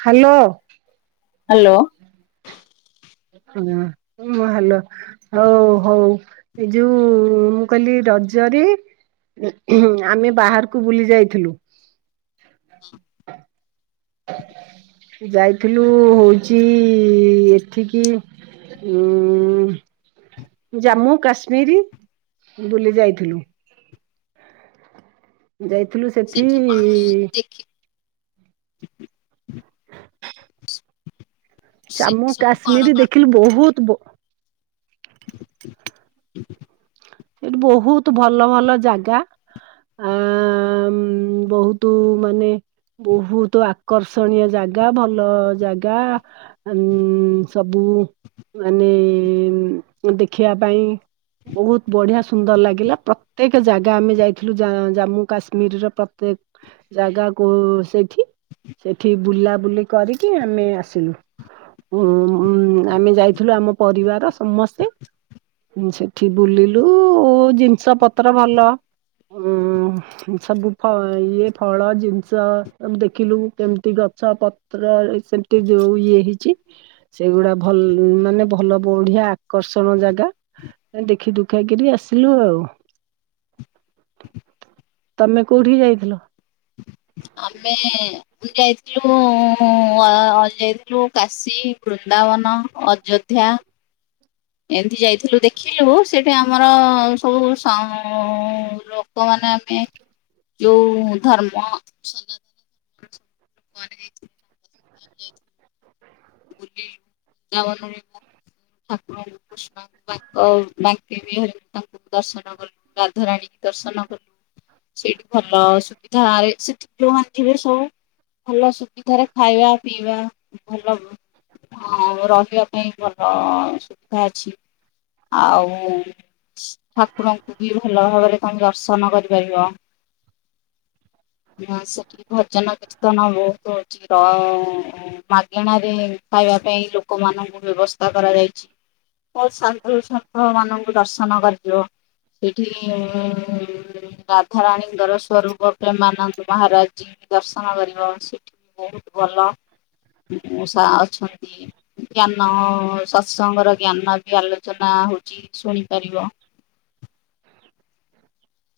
Hello. Hello. ହୁଁ ହଁ hello. ହଉ ହଉ ଏ ଯୋଉ ମୁଁ କହିଲି ରଜରେ ଆମେ ବାହାରକୁ ବୁଲି ଯାଇଥିଲୁ। ଯାଇଥିଲୁ ହଉଚି ଏଠିକି ଉ ଜାମ୍ମୁ କାଶ୍ମୀର ବୁଲି ଯାଇଥିଲୁ। ଯାଇଥିଲୁ ସେଠି ସେଠି ଜାମ୍ମୁ ସବୁ କଣ କାଶ୍ମୀର କଣ ଦେଖିଲି ବହୁତ ସେଇଠି ବହୁତ ଭଲ ଭଲ ଜାଗା। ଆ ବହୁତ ମାନେ ବହୁତ ଆକର୍ଷଣୀୟ ଜାଗା ଭଲ ଜାଗା ଆ ଉଁ ଉଁ ଉଁ ସବୁ ମାନେ ମୁଁ ଦେଖିବା ପାଇଁ ବହୁତ ବଢିଆ ସୁନ୍ଦର ଲାଗିଲା ପ୍ରତ୍ୟେକ ଜାଗା ଆମେ ଯାଇଥିଲୁ ଜାମ୍ମୁ କାଶ୍ମୀରର ପ୍ରତ୍ୟେକ ଜାଗା କୁ ସେଇଠି ସେଠି ବୁଲାବୁଲି କରିକି ଆମେ ଆସିଲୁ। ଉଁ ଆମେ ଯାଇଥିଲୁ ଆମ ପରିବାର ସମସ୍ତେ। ସେଠି ବୁଲିଲୁ ଜିନିଷ ପତ୍ର ଭଲ ଉଁ ସବୁ ଇଏ ଫଳ ଜିନିଷ ଦେଖିଲୁ କେମତି ଗଛ ପ ତୋର ରିସେଣ୍ଟଲି ଯୋଉ ଇଏ ହେଇଛି। ସେଗୁଡା ଭଲ ମାନେ ଭଲ ବଢିଆ ଆକର୍ଷଣ ଜାଗା ଆଁ ଦେଖିଦ ଦୁଖା କିରି ଆସିଲୁ ଆଉ ତମେ କୋଉଠି କି ଯାଇଥିଲ। ଆମେ। ବୁଲି ଯାଇଥିଲୁ ଆ ଯାଇଥିଲୁ କାଶୀ ବୃନ୍ଦାବନ ଅଯୋଧ୍ୟା। ଏମିତି ଯାଇଥିଲୁ ଦେଖିଲୁ ସେଇଠି ଆମର ସବୁ ସା ଲୋ ଲୋକମାନେ ଆମେ ଯୋଉ ଧର୍ମ ସନା କୁଆଡେ ଯାଇଥିଲୁ। ବୁଲି ବୃନ୍ଦାବନ ଘରିକା। [unintelligible] ତାଙ୍କୁ ଦର୍ଶନ କଲୁ ରାଧ ରାଣୀ ଙ୍କି ଦର୍ଶନ କଲୁ। ସେଇଠି ଭଲ ସୁବିଧାରେ ସେଠି [unintelligible] ଭଲ ସୁବିଧାରେ ଖାଇବା ପିଇବା ଭଲ। ହଁ ରହିବା ପାଇଁ ଭଲ ସୁବିଧା ଅଛି। ଆଉ ଠାକୁରଙ୍କୁ ବି ଭଲ ଭାବରେ ତମେ ଦର୍ଶନ କରିପାରିବ। ହଁ ସେଠି ବି ଭଜନ କୀର୍ତ୍ତନ ବହୁତ ହଉଛି ର ମାଗେଣାରେ ଖାଇବା ପାଇଁ ଲୋକମାନଙ୍କୁ ବ୍ୟବସ୍ଥା କରାଯାଇଛି। ବହୁତ ଶାଧୁ ଶନ୍ଥ ମାନଙ୍କୁ ଦର୍ଶନ କରିିବ। ସେଠି ଉଁ ରାଧାରାଣୀଙ୍କ ର ସ୍ୱରୂପ ପ୍ରେମା ନନ୍ଦ ମହାରାଜି ଙ୍କୁ ଦର୍ଶନ କରିବ ସେଠି ବି ବହୁତ ଭଲ। [unintelligible] ଷା ଆଛନ୍ତି ଜ୍ଞାନ ସତ୍ସଙ୍ଗର ଜ୍ଞାନ ବି ଆଲୋଚନା ହଉଛି ଶୁଣିପାରିବ।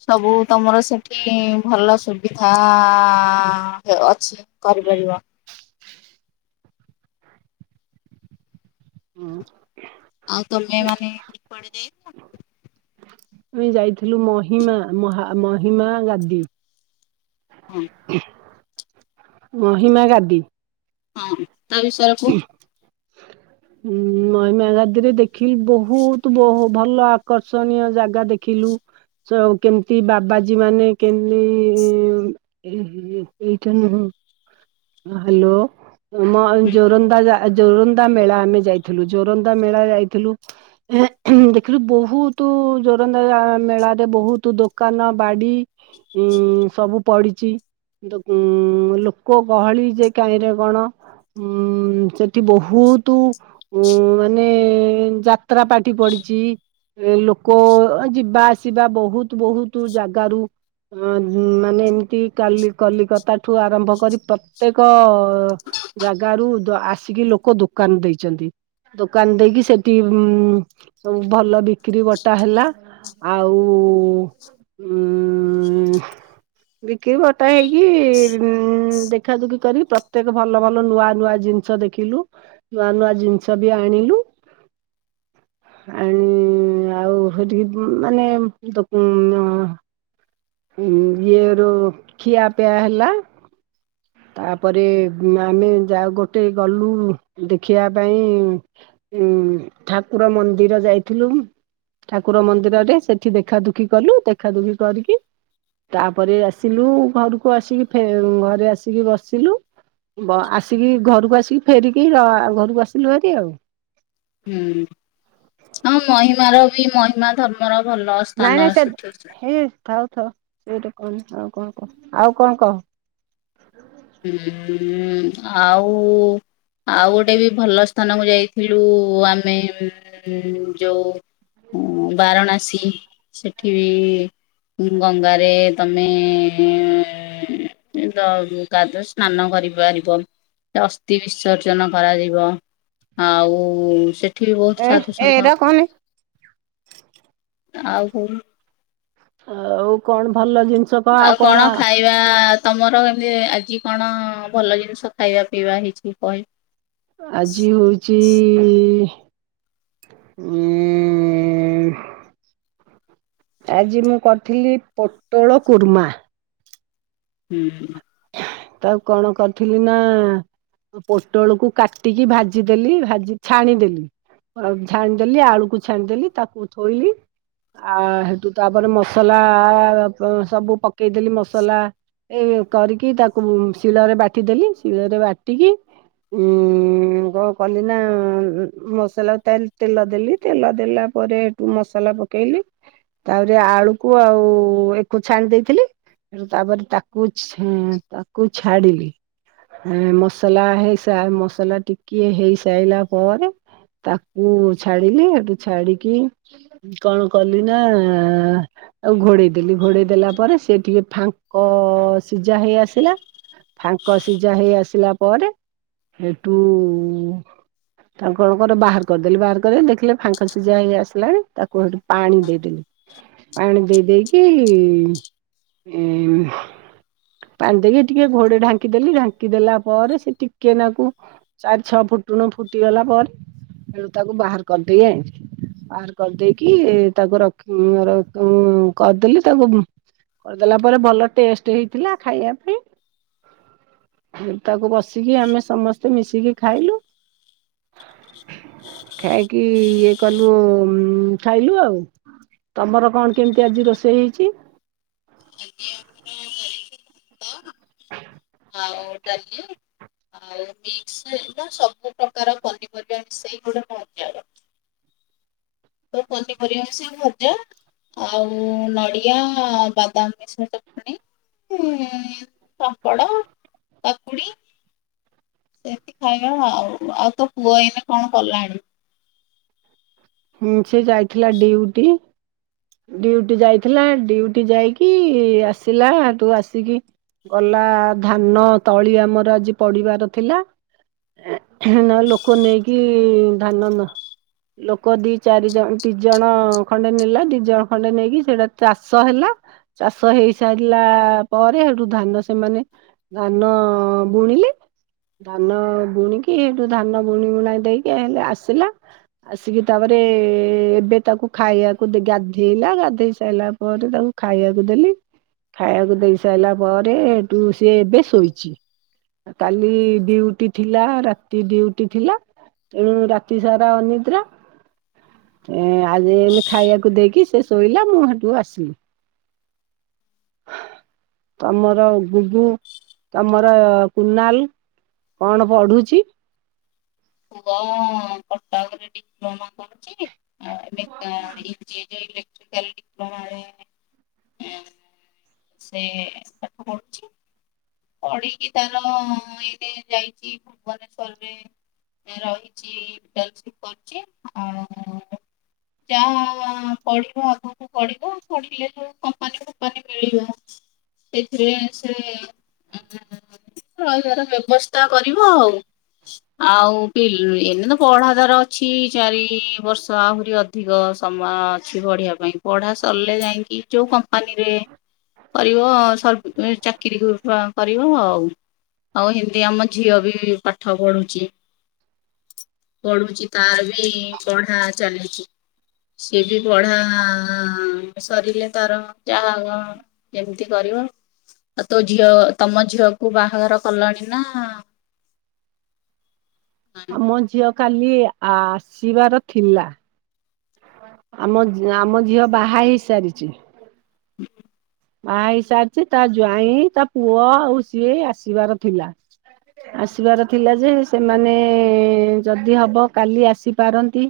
ସବୁ ତମର ସେଠି ଭଲ ସୁବିଧା ଅଛି। କରିପାରିବ। ଉଁ। ଆଉ ତମେ ମାନେ କୁଆଡେ ଯାଇଛି। ଆମେ ଯାଇଥିଲୁ ମହିମା ମହା ମହିମା ଗାଦି। ହୁଁ। ମହିମା ଗାଦି। ହଁ ତା ବିଷୟରେ କୁହ। [inaudible] ହୁଁ ମହିମା ଗାଦିରେ ଦେଖିଲୁ ବହୁତ ବହୁ ଭଲ ଆକର୍ଷଣୀୟ ଜାଗା ଦେଖିଲୁ। ସବୁ କେମିତି ବାବାଜୀ ମାନେ କେମିତି। [unintelligible] ଆଉ ଜୋରନ୍ଦା ମେଳା ଆମେ ଯାଇଥିଲୁ ଜୋରନ୍ଦା ମେଳା ଯାଇଥିଲୁ। ଦେଖିଲୁ ବହୁତ ଜୋରନ୍ଦା ମେଳାରେ ବହୁତ ଦୋକାନ ବାଡି। ଉଁ ସବୁ ପଢିଚି। ଉଁ ଲୋକ ଗହଳି ଯେ କାହିଁରେ କଣ। ହୁଁ ସେଠି ବହୁତୁ। ଉଁ ମାନେ ଯାତ୍ରା ପାଟି ପଡିଛି। ଏ ଲୋକ ଯିବା ଆସିବା ବହୁତ ବହୁତ ଜାଗାରୁ। ହଁ ମାନେ ଏମିତି କାଲି କଲିକତା ଠୁ ଆରମ୍ଭ କରି ପ୍ରତ୍ୟେକ। ଜାଗରୁ ଦୋ ଆସିକି ଲୋକ ଦୋକାନ ଦେଇଛନ୍ତି। ଦୋକାନ ଦେଇକି ସେଠି ଉଁ ସବୁ ଭଲ ବିକ୍ରି ବଟା ହେଲା। ଆଉ ଉଁ ବିକିବଟା ହେଇକି ଉଁ ଦେଖା ଦୁଖି କରିକି ପ୍ରତ୍ୟେକ ଭଲ୍ ଲ ଭଲ ନୂଆ ନୂଆ ଜିନିଷ ଦେଖିଲୁ ନୂଆ ନୂଆ ଜିନିଷ ବି ଆଣିଲୁ। [inaudible] ଆଣି ଆଉ ହେଠିକି ମାନେ [unintelligible] ଉଁ ଇଏ ରୁ ଖିଆପିଆ ହେଲା। ତାପରେ ଆମେ ଯାଉ ଗୋଟେ ଗଲୁ ଦେଖିଆ ପାଇଁ ହୁଁ ଠାକୁର ମନ୍ଦିର ଯାଇଥିଲୁ। ଠାକୁର ମନ୍ଦିରରେ ସେଠି ଦେଖା ଦୁଖି କଲୁ ଦେଖା ଦୁଖି କରିକି ତାପରେ ଆସିଲୁ ଘରୁକୁ ଆସିକି ଫେ ଘରେ ଆସି କି ବସିଲୁ ବ ଆସିକି ଘରୁକୁ ଆସିକି ଫେରିକି ଆ ଘରକୁ ଆସିଲୁ ଭାରି ଆଉ। ହୁଁ ହଁ ମହିମାର ବି ମହିମା ଧର୍ମର ଭଲ। ନାଇଁ ସ୍ଥାନ ନାଇଁ ସେ ସେଠି ଅଛି। ହେଇ ଥାଉ ଥାଉ ସେଇଟୁ କନ ଆଉ କଣ କହ ଆଉ କଣ କହ? ହୁଁ ଆଉ ଆଉ ଗୋଟେ ବି ଭଲ ସ୍ଥାନକୁ ଯାଇଥିଲୁ ଆମେ ଉଁ ଯୋଉ ହୁଁ ବାରଣାସୀ ସେଠି ବି ଉଁ ହୁଁ ଗଙ୍ଗାରେ ତମେ ତ ଗାଦ ସ୍ନାନ କରିପାରିବ ସେ ଅସ୍ଥି ବିସର୍ଜନ କରାଯିବ। ଆଉ ସେଠି ବି ବହୁତ ଏ ସାଧୁସନ୍ଥ ଏଇଟା କହନି। ଆଉ କହୁନୁ? ଆଉ କଣ ଭଲ ଜିନିସ୍ ଆଉ କଣ ଖାଇ ଆ ତମର ଏମତି ଆଜି କଣ ଭଲ ଜିନିଷ ଖାଇବା ପିଇବା ହେଇଛି କହି ଆଜି ହଉଚି ଏଁ ଆଜି ମୁଁ କରିଥିଲି ପୋଟଳ କୁର୍ମା। ହୁଁ ହୁଁ। ତ ଆଉ କଣ କରିଥିଲି ନା ପୋଟଳ କୁ କାଟିକି ଭାଜିଦେଲି ଭାଜି ଛାଣିଦେଲି। ଆଉ ଝାଣିଦେଲି ଆଳୁକୁ ଛାଣିଦେଲି ତାକୁ ଥୋଇଲି। ଆ ହେଟୁ ତାପରେ ମସଲା ପ ସବୁ ପକେଇଦେଲି ମସଲା। ଏ କରିକି ତାକୁ ମୁଁ ଶିଳରେ ବାଟିଦେଲି ଶିଳେରେ ବାଟିକି ଉଁ କଣ କଲି ନା ମସଲା ତେଲ୍-ତେଲ ଦେଲି। ତେଲ ଦେଲା ପରେ ହେଟୁ ମସଲା ପକେଇଲି। ତାପରେ ଆଳୁକୁ ଆଉ ଏକୁ ଛାଣି ଦେଇଥିଲି ହେଟୁ ତାପରେ ତାକୁ ହୁଁ ତାକୁ ଛାଡିଲି। ହଁ ମସଲା ହେଇ ସା ମସଲା ଟିକିଏ ହେଇ ସାଇଲା ପରେ ତାକୁ ଛାଡିଲି ଏଠୁ ଛାଡିକି କଣ କଲି ନା ତାକୁ ଘୋଡେଇ ଦେଲି ଘୋଡେଇ ଦେଲା ପରେ ସେ ଟିକେ ଫାଙ୍କ ସିଜା ହେଇ ଆସିଲା ଫାଙ୍କ ସିଜା ହେଇ ଆସିଲା ପରେ ହେଇଟୁ ତାକୁ କଣ କରେ ବାହାର କରିଦେଲି ବାହାର କରି ଦେଖିଲେ ଫାଙ୍କ ସିଝା ହେଇ ଆସିଲାଣି ତାକୁ ହେଇଟୁ ପାଣି ଦେଇ ଦେଲି। ପାଣି ଦେଇ ଦେଇକି ଏଁ ପାଣି ଦେଇକି ଟିକେ ଘୋଡେ ଢାଙ୍କିଦେଲି ଢାଙ୍କି ଦେଲା ପରେ ସେ ଟିକେ ନାକୁ ଚାରି ଛଅ ଫୁଟୁଣ ଫୁଟିଗଲା ପରେ ହେଉଟୁ ତାକୁ ବାହାର କରିଦେଇକି ଆଇଁଲି। ବାହାର କରିଦେଇକି ତାକୁ ରଖ୍ ଉଁ ରଖ୍ ଉଁ କରିଦେଲେ ତାକୁ ଉଁ କରିଦେଲା ପରେ ଭଲ ଟେଷ୍ଟ ହେଇଥିଲା ଖାଇବା ପାଇଁ। ତାକୁ ବସିକି ଆମେ ସମସ୍ତେ ମିଶିକି ଖାଇଲୁ। ଖାଇକି ଇଏ କଲୁ, ଖାଇଲୁ ଆଉ। ତମର କଣ କେମିତି ଆଜି ରୋଷେଇ ହେଇଛି? ଆଜି ଆମର କରିଚି ଭାତ ଆଉ ଡାଲି ଆଉ ବିମ୍ସ ହେରିକା ସବୁ ପ୍ରକାର ପନିପରିବା ମିଶେଇକି ଗୋଟେ ଭଜାର। ସବୁ ପନିପରିବା ମିଶେଇ ଭଜା ଆଉ ନଡ଼ିଆ, ବାଦାମ ମିଶା ଚଟଣି ହୁଁ ପାମ୍ପଡ, କାକୁଡି ଏମିତି ଖାଇବା ଆଉ, ଆଉ ତୋ ପୁଅ ଏଇନା କଣ କଲାଣି? ହୁଁ, ସେ ଯାଇଥିଲା ଡିଉଟି। ଡିଉଟି ଯାଇଥିଲା, ଡ୍ୟୁଟି ଯାଇକି ଆସିଲା ହେଠୁ ଆସି କି ଗଲା ଧାନ ତଳି ଆମର ଆଜି ପଡିବାର ଥିଲା। ନା ଲୋକ ନେଇକି ଧାନ ନ ଦି, ଚାରି ଜଣ ଦି ଜଣ ଖଣ୍ଡେ ନେଲା ଦି ଜଣ ଖଣ୍ଡେ ନେଇକି ସେଇଟା ଚାଷ ହେଲା। ଚାଷ ହେଇସାରିଲା ପରେ, ସେଠୁ ଧାନ ସେମାନେ ଧାନ ବୁଣିଲେ। ଧାନ ବୁଣିକି ସେଇଠୁ ଧାନ ବୁଣି ବୁଣାଇ ଦେଇକି ହେଲେ ଆସିଲା ଆସିକି ତାପରେ ଏବେ ତାକୁ ଖାଇବାକୁ ଦେଇ ଗାଧେଇଲା, ଗାଧେଇ ସାରିଲା ପରେ ତାକୁ ଖାଇଆକୁ ଦେଲି ଖାଇବାକୁ ଦେଇ ସାରିଲା ପରେ, ଏଠୁ ସିଏ ଏବେ ଶୋଇଛି। କାଲି ଡ୍ୟୁଟି ଥିଲା, ରାତି ଡ୍ୟୁଟି ଥିଲା। ଏଣୁ ରାତି ସାରା ଅନିଦ୍ରା। ଆଜି ଏଇନେ ଖାଇବାକୁ ଦେଇକି ସେ ଶୋଇଲା, ମୁଁ ହେଠୁ ଆସିଲି। ତମର ବୁବୁ, ତମର କୁନାଲ କଣ ପଢୁଛି? [unintelligible] ଡିପ୍ଲୋମା [unintelligible] ଯିଏ ଯୋଉ ଇଲେକ୍ଟ୍ରି [unintelligible] ସେ ପାଠ ପଢୁଛି। ପଢିକି ତାର ଏଇନେ ଯାଇଛି ଭୁବନେଶ୍ୱରରେ ରହିଛି [unintelligible] କରୁଛି, ଆଉ ଯାହା ପଢିବ ଆଗକୁ ପଢିବ ପଢିଲେ, ଯୋଉ କମ୍ପାନୀ ଫମ୍ପାନୀ ମିଳିବ ସେଇଥିରେ ସେ ରହିବାର ବ୍ୟବସ୍ଥା କରିବ ଆଉ। ଆଉ ଏଇନେ ତ ପଢା ତାର ଅଛି, ଚାରି ବର୍ଷ ଆହୁରି ଅ ଅଧିକ ସମୟ ଅଛି ପଢ଼ିବା ପାଇଁ, ପଢ଼ା ସରିଲେ ଯାଇକି ଯୋଉ କମ୍ପାନୀରେ କରିବ, ସରି ଚାକିରି କରିବ ଆଉ। ଆଉ ହିନ୍ଦୀ ଆମ ଝିଅ ବି ପାଠ ପଢୁଛି। ପଢୁଛି ତାର ବି ପଢା ଚାଲିଚି। ସିଏ ବି ପଢା ସରିଲେ ତାର ଯାହା ଯେମିତି କରିବ, ଆଉ ତୋ ଝିଅ ତମ ଝିଅକୁ ବାହା ବାହାଘର କଲଣି ନା ମୋ ଝିଅ କାଲି ଆସିବାର ଥିଲା। ଆମ ଆମ ଝିଅ ବାହା ହେଇସାରିଚି। [inaudible] ବାହା ହେଇ ସାରିଚି ତା ଜ୍ବାଇଁ ତା ପୁଅ ଆଉ ସିଏ ଆସିବାର ଥିଲା। ଆସିବାର ଥିଲା ଯେ ସେମାନେ ଯଦି ହବ କାଲି ଆସିପାରନ୍ତି।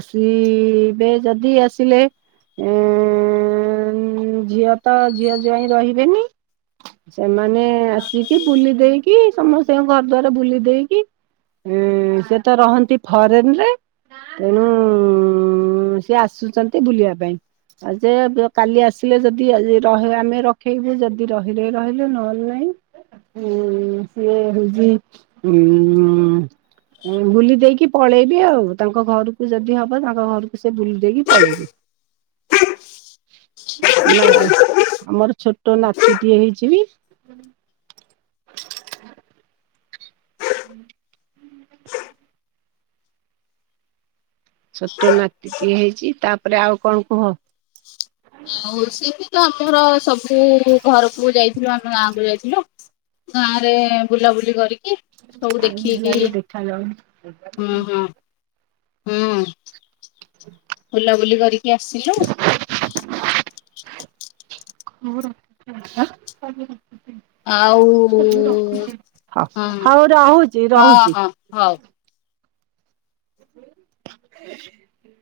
ଆସିବେ ଯଦି ଆସିଲେ ଉ ଉ ଉୁଁ ଝିଅ ତ ଝିଅ ଜ୍ବାଇଁ ରହିବେନି। ସେମାନେ ଆସିକି ବୁଲି ଦେଇକି ସମସ୍ତଙ୍କ ଘର ଦଵାର ବୁଲି ଦେଇକି ଉ ସେ ତ ରହନ୍ତି ଫରେନ୍ ରେ। ତେଣୁ ସିଏ ଆସିଛନ୍ତି ବୁଲିବା ପାଇଁ ଆ ଯେ କାଲି ଆସିଲେ ଯଦି ରହେ ଆମେ ରଖେଇବୁ ଯଦି ରହିଲେ ରହିଲେ ନହେଲେ ନାହିଁ। ଉଁ ସିଏ ହୋଉଛି ଉଁ ବୁଲି ଦେଇକି ପଳେଇବି ଆଉ ତାଙ୍କ ଘରକୁ ଯଦି ହବ ତାଙ୍କ ଘରକୁ ସେ ବୁଲି ଦେଇକି ପଳେଇବେ। ନା ଆମର ଛୋଟ ନାତି ଟିଏ ହେଇଚି। [inaudible] ହୁଁ। ଛୋଟ ନାତି ଟିଏ ହେଇଚି ତାପରେ ଆଉ କଣ କୁହ। ଆଉ ସେଠି ତ ଆମର ସବୁ ଘରକୁ ଯାଇଥିଲୁ ଆମ ଗାଁ କୁ ଯାଇଥିଲୁ। ଗାଁ ରେ ବୁଲାବୁଲି କରିକି କି ସବୁ ଟାଇମ୍ ଦେଖିକି ହେଲାଣି ଦେଖାଯାଉନି। ହୁଁ ହଁ ହୁଁ। [inaudible] ବୁଲାବୁଲି କରିକି ଆସିଲୁ। [inaudible] [unintelligible] ଆଉ ହଁ ହଁ ହଉ ରହୁଚି ରହୁଚି। ହଁ ହଉ। [inaudible]